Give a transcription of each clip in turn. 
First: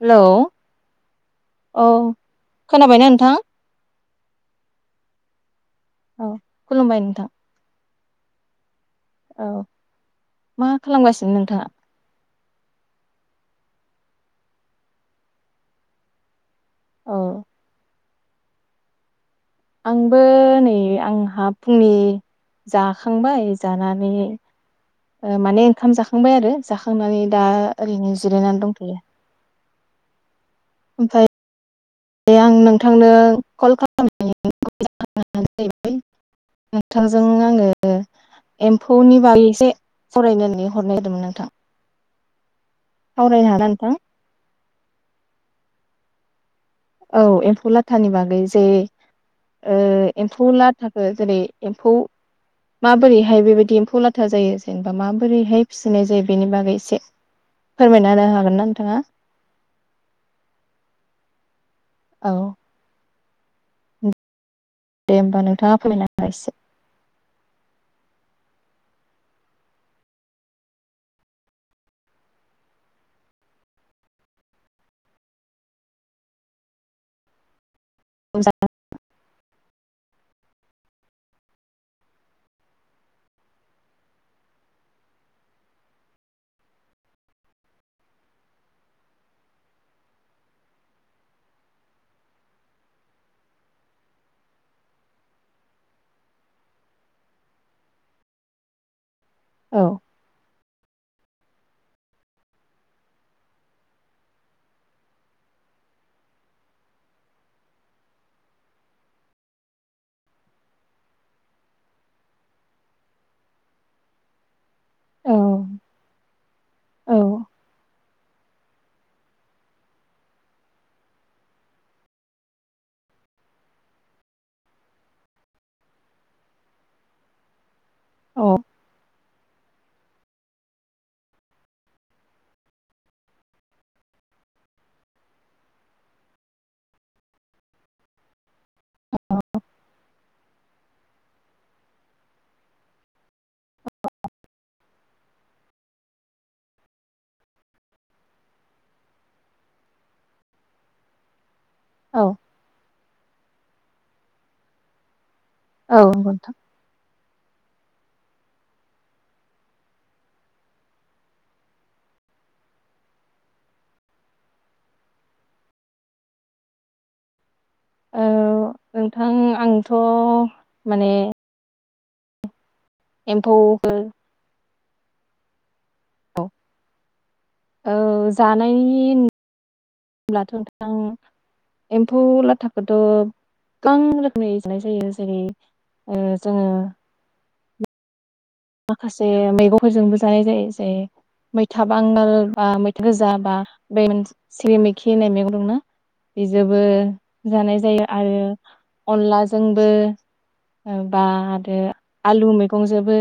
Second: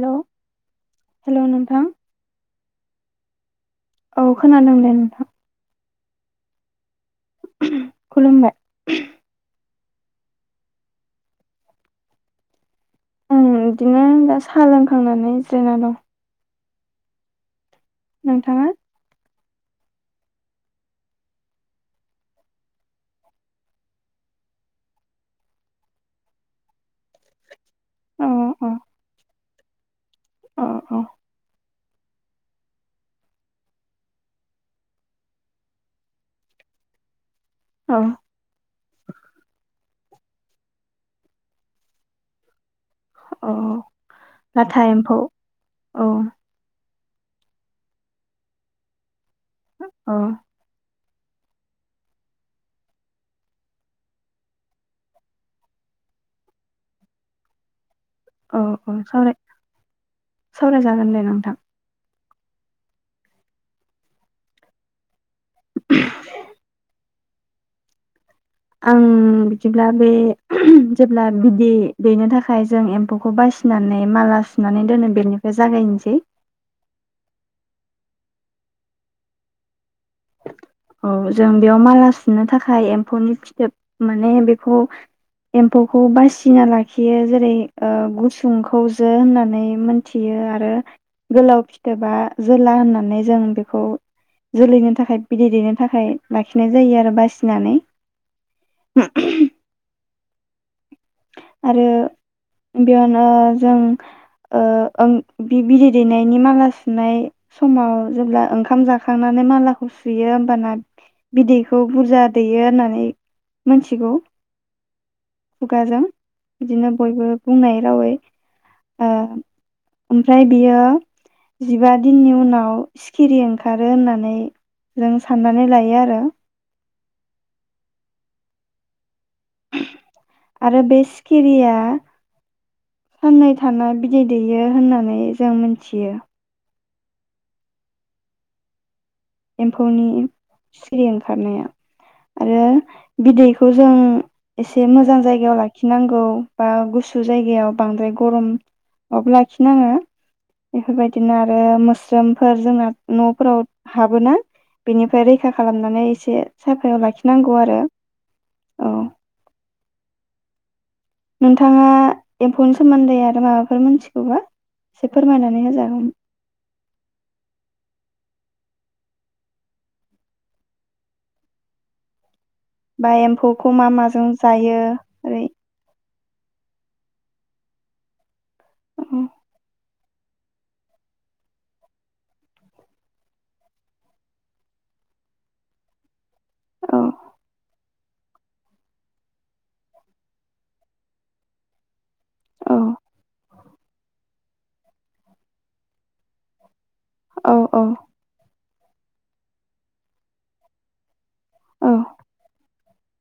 Hello hello नोंथां औ खोनाबायना नोंथां औ खोनादों दे नोंथां औ खुलुमबाय नोंथां खुलुमबाय। औ मा खालामगासिनो नोंथाङा? आं बिदिनो दा साहा लोंखांनानै जिरायना दं औ नोंथाङा। आंबो नै आंहा फुंनि जाखांबाय जानानै माने ओंखाम जाखांबाय आरो जाखांनानै दा ओरैनो अ जिरायनानै अ दंथ'यो। अ ओमफ्राय। आं नोंथांनो कल खालामनायनि जाहोनना जाहैबाय नोंथांजों आङो औ एम्फौ फौनि बागै एसे सावयनो होननानै हरनाय जादोंमोन नोंथां। औ सावयनो हागोन औ नोंथां। लाथा एम्फौ औ। औ एम्फौ लाथानि बागै जे औ एम्फौ लाथा। जेरै एम्फौ माबोरैहाय बेबायदि एम्फौ लाथा जायो जेनेबा माबोरैहाय फिसिनाय जायो बेनि बागै एसे फोरमायना होनो हागोन औ ना औ नोंथाङा? सावराय सावरायजागोन दे नोंथां। औ। दे होनबा नों नोथाङा फोरमाना सोनार एसे आं बिदिब्ला बे जेब्ला बिदै दैनो थाखाय जों एम्फौखौ बासिनानै माला सुनानै दोनो बेनिफ्राय जागायनोसै। [unintelligible] औ जों बेयाव माला सुनो थाखाय एम्फौनि फिथोब माने बेखौ एम्फौखौ बासिना लाखियो जेरै गुसुंखौ जो होननानै मोनथियो आरो गोलाव फिथोबा जोला होननानै जों बेखौ जोलैनो थाखाय बिदै दैनो थाखाय लाखिनाय जायो आरो बासिनानै। औ। आरो बेयावनो जों बिदै दैनायनि माला सुनाय समाव जेब्ला ओंखाम जाखांनानै मालाखौ सुयो होमबाना बिदैखौ बुरजा दैयो होननानै मोनथिगौ। औ खुगाजों बिदिनो औ बयबो बुंनाय रावै ओमफ्राय बियो जिबा दिननि उनाव सिखिरि ओंखारो होननानै जों साननानै लायो आरो। औ। आरो बे सिखिरिया। साननै थाना बिदै दैयो होननानै जों मिनथियो। एम्फौनि सिरि ओंखारनाया आरो बिदैखौ जों एसे मोजां जायगायाव लाखिनांगौ बा गुसु जायगायाव बांद्राय गरमावबो लाखिनाङो बेफोरबायदिनो आरो। आरो औ मोस्रोमफोर जोंना न'फ्राव हाबोना बेनिफ्राय रै खा खालामनानै नंगौ एसे नोंथां। साफायाव लाखि नांगौ आरो औ। नोंथाङा एम्फौनि सोमोन्दै आरो माबाफोर मोनथिगौबा एसे फोरमायनानै होजागौमोन। ओ नोंथां आंथ' माने बा एम्फौखौ मा माजों जायो ओय औ औज जानायनि औ होनब्लाथ' नोंथां एम्फौ लाथाखौथ' गोबां रोखोमनि जानाय जायो जेरै जों औ। माखासे मैगंफोरजोंबो जानाय जायो जै मैथा बांगाल बा औ मैथा गोजा बा बे मोन सिरिमैखि होननाय मैगं दंना बेजोबो औ जानाय औ जायो आरो अनलाजोंबो ओ। बा आरो औ आलु मैगंजोबो।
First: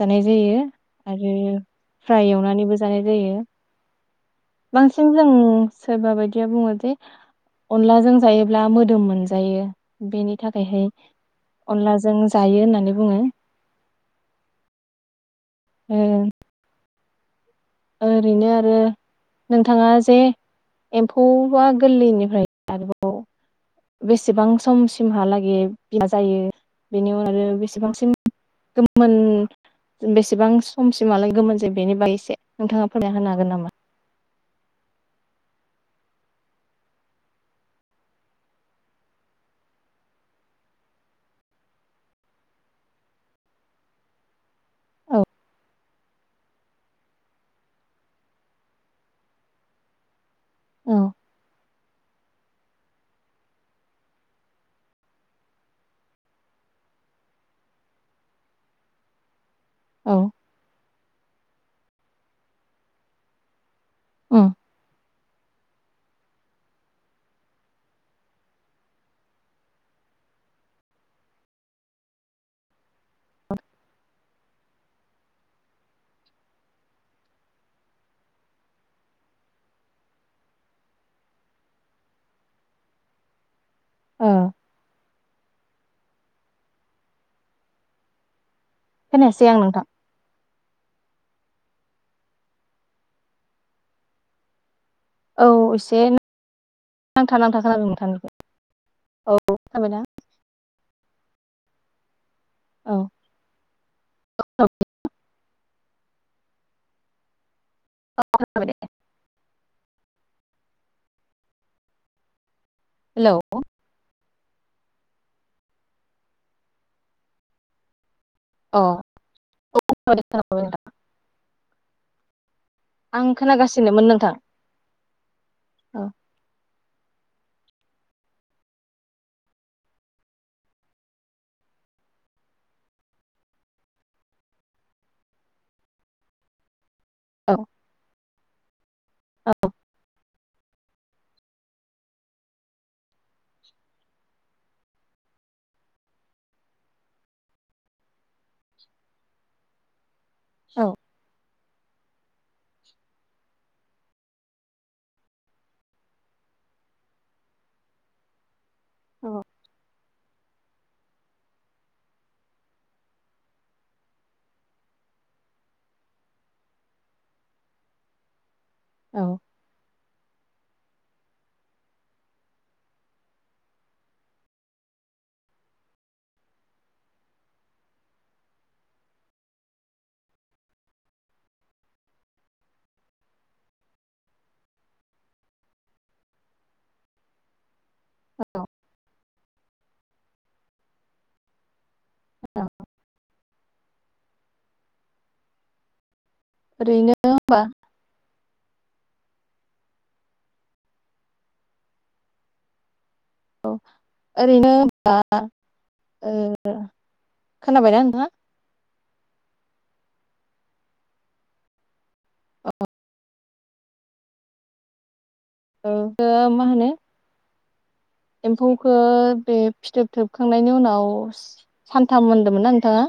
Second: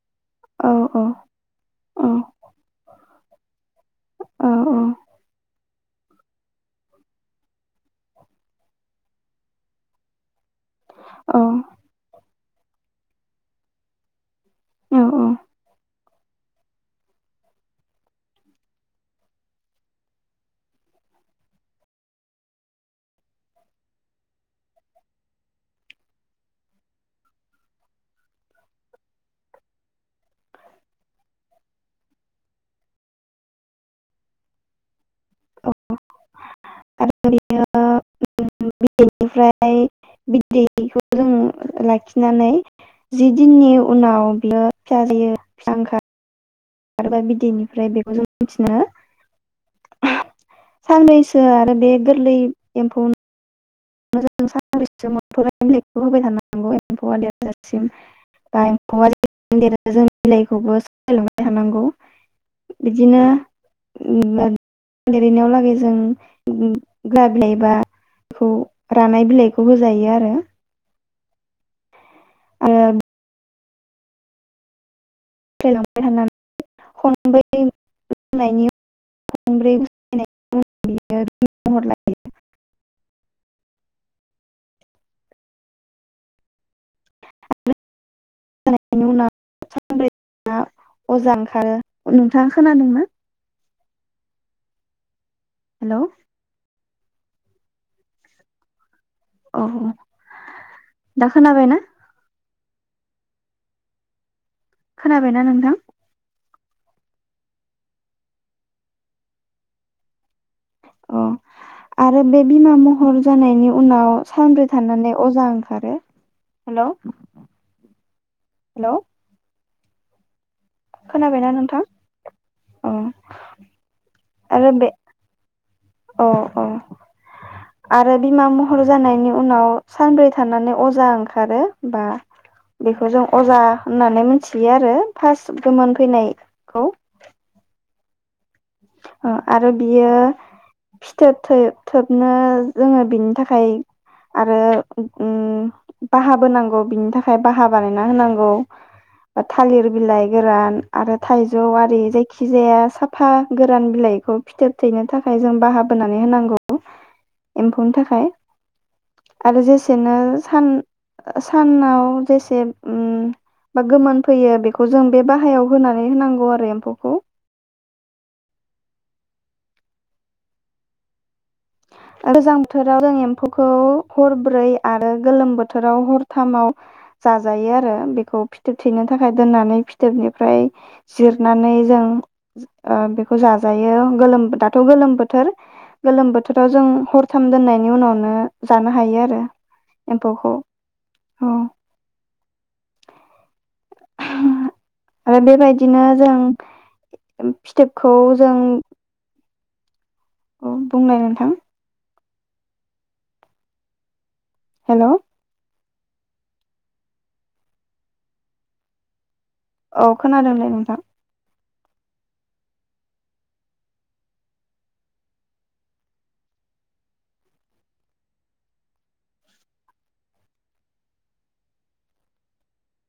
जानाय जायो औ आरो औ फ्राय एवनानैबो जानाय जायो। बांसिन जों सोरबा बायदि बुङो जे अनलाजों जायोब्ला मोदोम मोन जायो बेनि थाखायहाय औ अनलाजों जायो होननानै बुङो। औ औ। ए। ओरैनो आरो नोंथाङा जे एम्फौआ गोरलैनिफ्राय आरोबाव बेसेबां समसिमहालागै बिमा जायो बेनि उनाव आरो बेसेबांसिम गोमोन बेसेबां समसिमालागै गोमोन जायो बेनि बागै एसे नोंथाङा फोरमायना होनो हागोन नामा? औ [unintelligible] फिसा जोयो औ फिसा ओंखार आरोबा बिदैनिफ्राय बेखौ जों मिथिनो औ साननैसो आरो बेे गोरलै एम्फौन [unintelligible] [unintelligible] जों औ बिलाइखौबो लाबाय थानांगौ बिदिनो उम [unintelligible] लिरहैनायाव लागै जों उम गाबिलाइ बाखौ रानाय बिलाइखौ होजायो आरो ओ थांलांबाय थानानै खनब्रै गिदिंनायनि खनब्रै गिदिंनायनि उनाव बियो बुंहरलायदों ओम लानायनि उनाव खोनायासै आं नोंथां सानब्रै अजा ओंखारो नोंथाङा खोनादोंना औ हेलौ एसे नांथा नांथा खोनादों नोंथांनिखो औ खोनाबायना दा खोनाबायना औ खोनाबायना नोंथां औ खोनाबाय दे अ आरो बे बिमा महर हेलौ जानायनि उनाव सानब्रै थानानै अजा ओंखारो हेलौ हेलौ अह औ खोनादों खोनाबायना नोंथां अ आं खोनागासिनोमोन नोंथां आरो बे औ अ अ आरो बिमा महर जानायनि उनाव सानब्रै थानानै अजा ओंखारो होनबा बेखौ जों अजा होननानै मोनथियो आरो फार्स्ट गोमोन फैनायखौ औ ओ आरो बियो फिथोब थो-थोबनो जोङो बिनि थाखाय आरो उम बाहाबोनांगौ बिनि थाखाय बाहा बानायना होनांगौ थालिर बिलाइ गोरान औ आरो थाइज जौ आरि जायखि जाया साफा गोरान बिलाइखौ फिथोब थैनो थाखाय जों बाहाबोनानै होनांगौ एम्फौनि थाखाय औ आरो जेस सेनो सान सानाव जेसे उम बा गोमोन फैयो बेखौ जों बे बाहायाव होनानै होनांगौ आरो एम्फौखौ औ गोजां बोथोराव जों एम्फौखौ हरब्रै आरो गोलोम बोथोराव हरथामाव जाजायो आरो बेखौ फिथोब थैनो थाखाय दोननानै फिथोबनिफ्राय जिरनानै जों ओ बेखौ जाजायो गोलोम दाथ' गोलोम बोथोर गोलोम बोथ थोराव जों हरथाम दोननाय नि उनावनो औ जानो हायो आरो एम्फौखौ उम आरो बेबायदिनो जों ओरैनो होमबा फिथोबखौ जों औ बुंनाय नोंथां औ ओरैनो हेलौ होनबा ओ खोनाबायना नोंथा? औ खोनादों दे नोंथां। अह औ द मा होनो एम्फौखो बे फिथोब थोबखांनायनि उनाव सानथाम मोनदोंमोनना नोंथाङा?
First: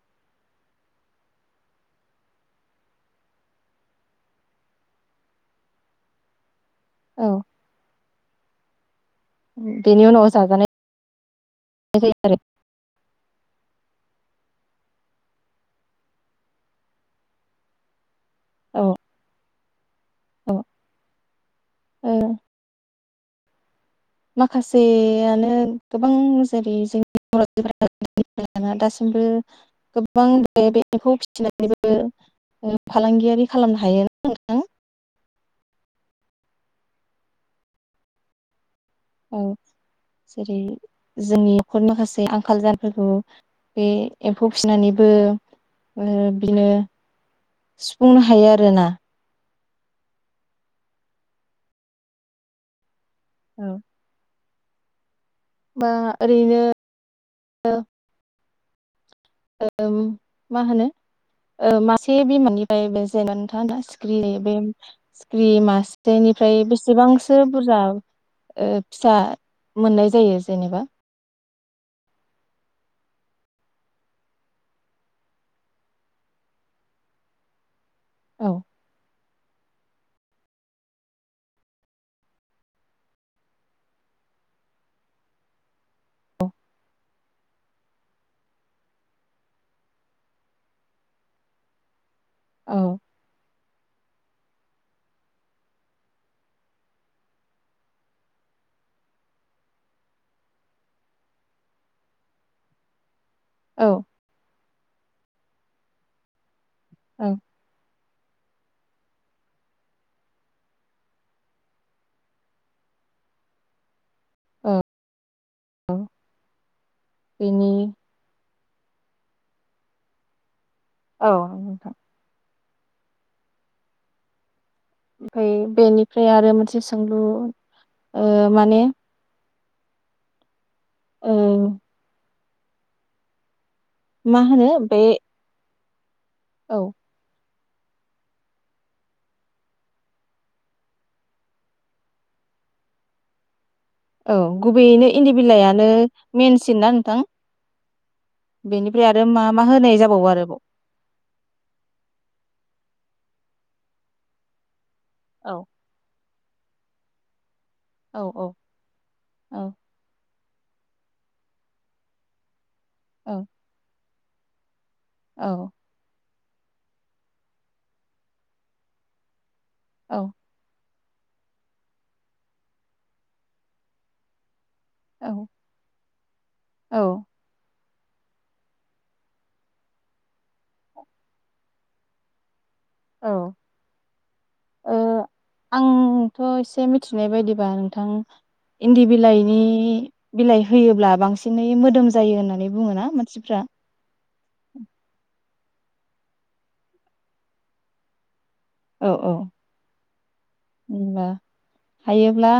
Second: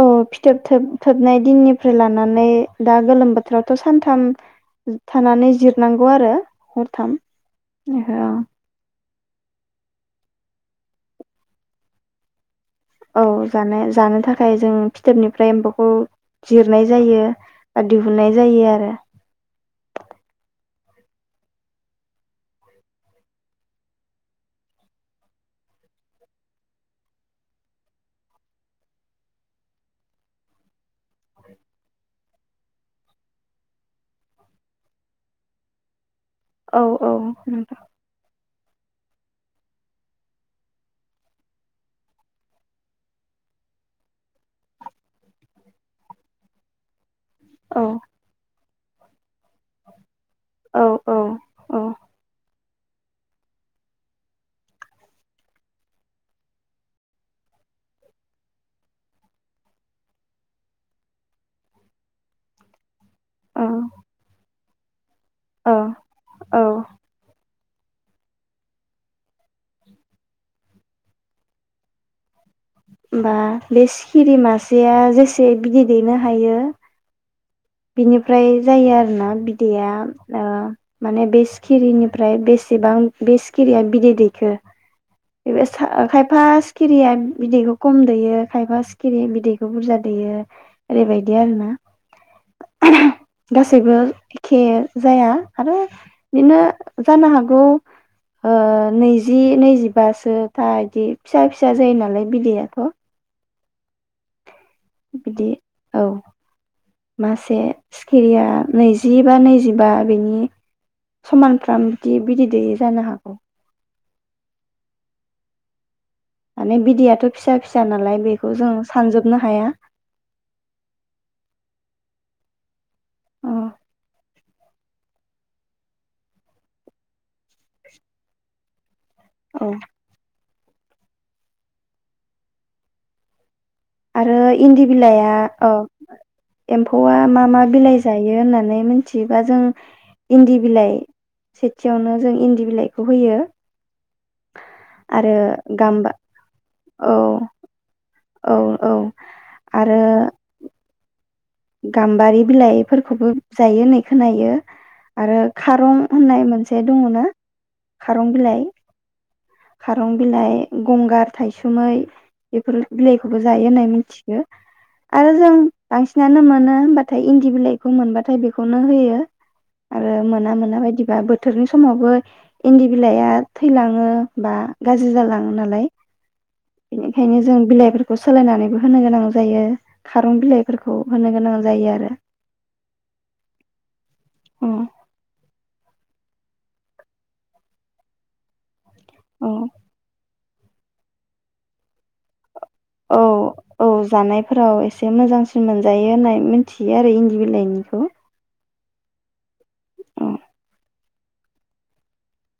औ फिथोब थोब-थोबनाय दिननिफ्राय लानानै दा गोलोम बोथोरावथ' सानथाम थानानै जिरनांगौ आरो हरथाम औ औ। बेनि उनाव जाजानाय जायो आरो। औ जानाय जानो थाखाय जों फिथोबनिफ्राय एम्फौखौ जिरनाय जायो ओ दिउ हुननाय जायो आरो। औ ओ माखासेयानो गोबां जेरै जोंनि बर' [unintelligible] दासिमबो गोबां बे एम्फौ फिसिनानैबो ओ फालांगियारि खालामनो हायोना नोंथां। औ औ नोंथां औ जेरै जोंनि नखरनि माखासे आंखाल जानायफोरखौ बे एम्फौ फिसिनानैबो ओ बिनो औ सुफुंनो हायो आरोना। औ औ औ। औ। बा ओरैनो मा होनो? ओ मासे बिमानिफ्राय बे जेन औ नोंथां दा सिखिरि बे सिख्रि औ मासेनिफ्राय होमबा बेसेबांसो बुरजा ओ फिसा मोननाय जायो जेनेबा? होमबा बे सिखिरि मासेया जेसे बिदै दैनो हायो बिनिफ्राय औ जायो आरोना। बिदैया ओ माने बे सिखिरिनिफ्राय बेसेबां बे सिखिरिया बिदै दैखो बेबा खायफा सिखिरिया बिदैखौ खम दैयो खायफा सिखिरि बिदैखौ बुरजा दैयो ओरैबायदि आरोना। औ। गासैबो एखे जाया आरो बिनो जानो हागौ ओ नैजि नैजि होनबासो दा बिदि फिसा फिसा जायो नालाय बिदैआथ' औ। बिदि औ। औ मासे सिखिरिया नैजि बा नैजिबा बिनि समानफ्राम बिदि बिदै दैैयो जानो हागौ। औ। औ माने बिदैयाथ' फिसा बेनि फिसा नालाय बे बेखौ जों सानजोबनो हाया। औ नोंथां। अ ओमफ्राय बेनिफ्राय आरो मोनसे सोंलु ओ माने औ। औ। आरो मा होनो इन्दि बे बिलाइआ औ। औ एम्फौआ मा मा बिलाइ जायो होननानै मिथियोबा जों इन्दि बिलाइ सेथियावनो जों इन्दि बिलाइखौ होयो। औ गुबैयैनो इन्दि आरो बिलाइानो गाम्बा मेनसिन ना औ नोंथां? औ औ बेनिफ्राय आरो मा मा होनाय जाबावो आरो बाव? गाम्बारि बिलाइफोरखौबो जायो नै खोनायो। आरो औ खारं होननाय मोनसे दङ ना? औ खारं औ बिलाइ औ खारं बिलाइ गंगार थायसुमै बेफोर औ बिलाइखौबो जायो होननाय मिथि यो आरो औ जों बांसिन आनो मोनो होमबाथाय इन्दि बिलाइखौ मोनबाथाय बेखौनो होयो। आरो औ मोना मोना बायदि ब्ला बोथोरनि समावबो इन्दि बिलाइआ थैलाङो बा गाज्रि जालाङो नालाय। औ बेनिखायनो जों बिलाइफोरखौ सोलायनानैबो होनो गोनां जायो खारं बिलाइफोरखौ होनो गोनां जायो आरो। औ अ ओ आंथ' एसे मिथिनाय बायदिबा नोंथां इन्दि औ बिलाइनि बिलाइ होयोब्ला बांसिनै मोदोम जायो होननानै बुङोना औ मानसिफ्रा औ जानायफोराव एसे मोजां सिन मोनजायो होननाय मिथियो आरो इन्दि बिलाइनिखौ। औ औ होनबा हायोब्ला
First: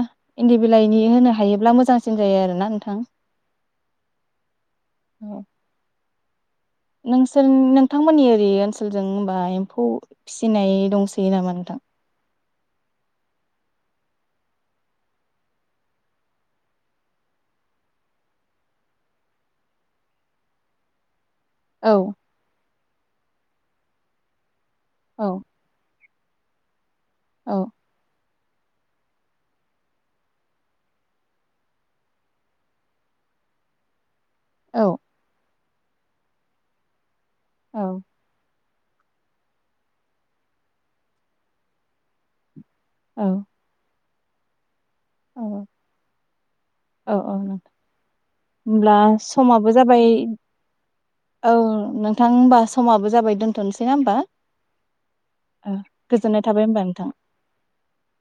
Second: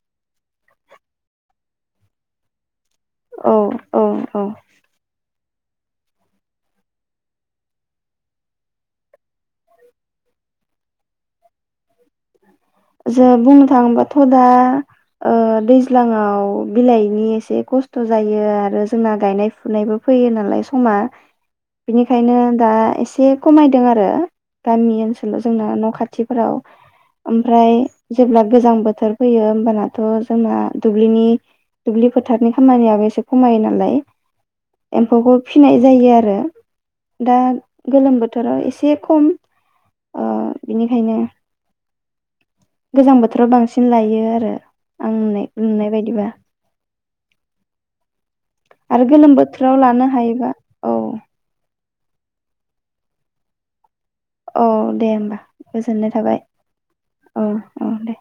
इन्दि बिलाइनि होनो हायोब्ला मोजांसिन जायो आरोना नोंथां। औ औ औ [inaudible] नोंसोर नोंथांमोननि ओरै ओनसोलजों होनबा एम्फौ फिसिनाय दंसै नामा नोंथां? जों बुंनो थाङोबाथ' दा ओ दैज्लाङाव बिलाइनि एसे खस्थ' जायो आरो जोंना गायनाय फुनायबो फैयो नालाय समा औ बिनिखायनो दा एसे खमायदों आरो गामि औ ओनसोलाव जोंना न' खा खाथिफोराव औ ओमफ्राय जेब्ला गोजां बोथोर फैयो होमबानाथ' जोंना दुब्लिनि दुब्लि फोथारनि खामानियाबो एसे खमायो नालाय। औ औ एमफौखौ फिनाय जायो आरो। दा गोलोम बोथोराव एसे एसे खम ओ बिनिखायनो गोजां औ बोथोराव बांसिन लायो आरो। औ आंनाय नुनाय बायदिबा। औ औ होमब्ला आरो गोलोम समाबो बोथोराव जाबाय लानो हायोबा औ औ नोंथां होमबा समाबो जाबाय दोनथ'नोसै ना होमबा? औ दे होमबा ओ गोजोननाय थाबाय होमबा नोंथां। औ औ दे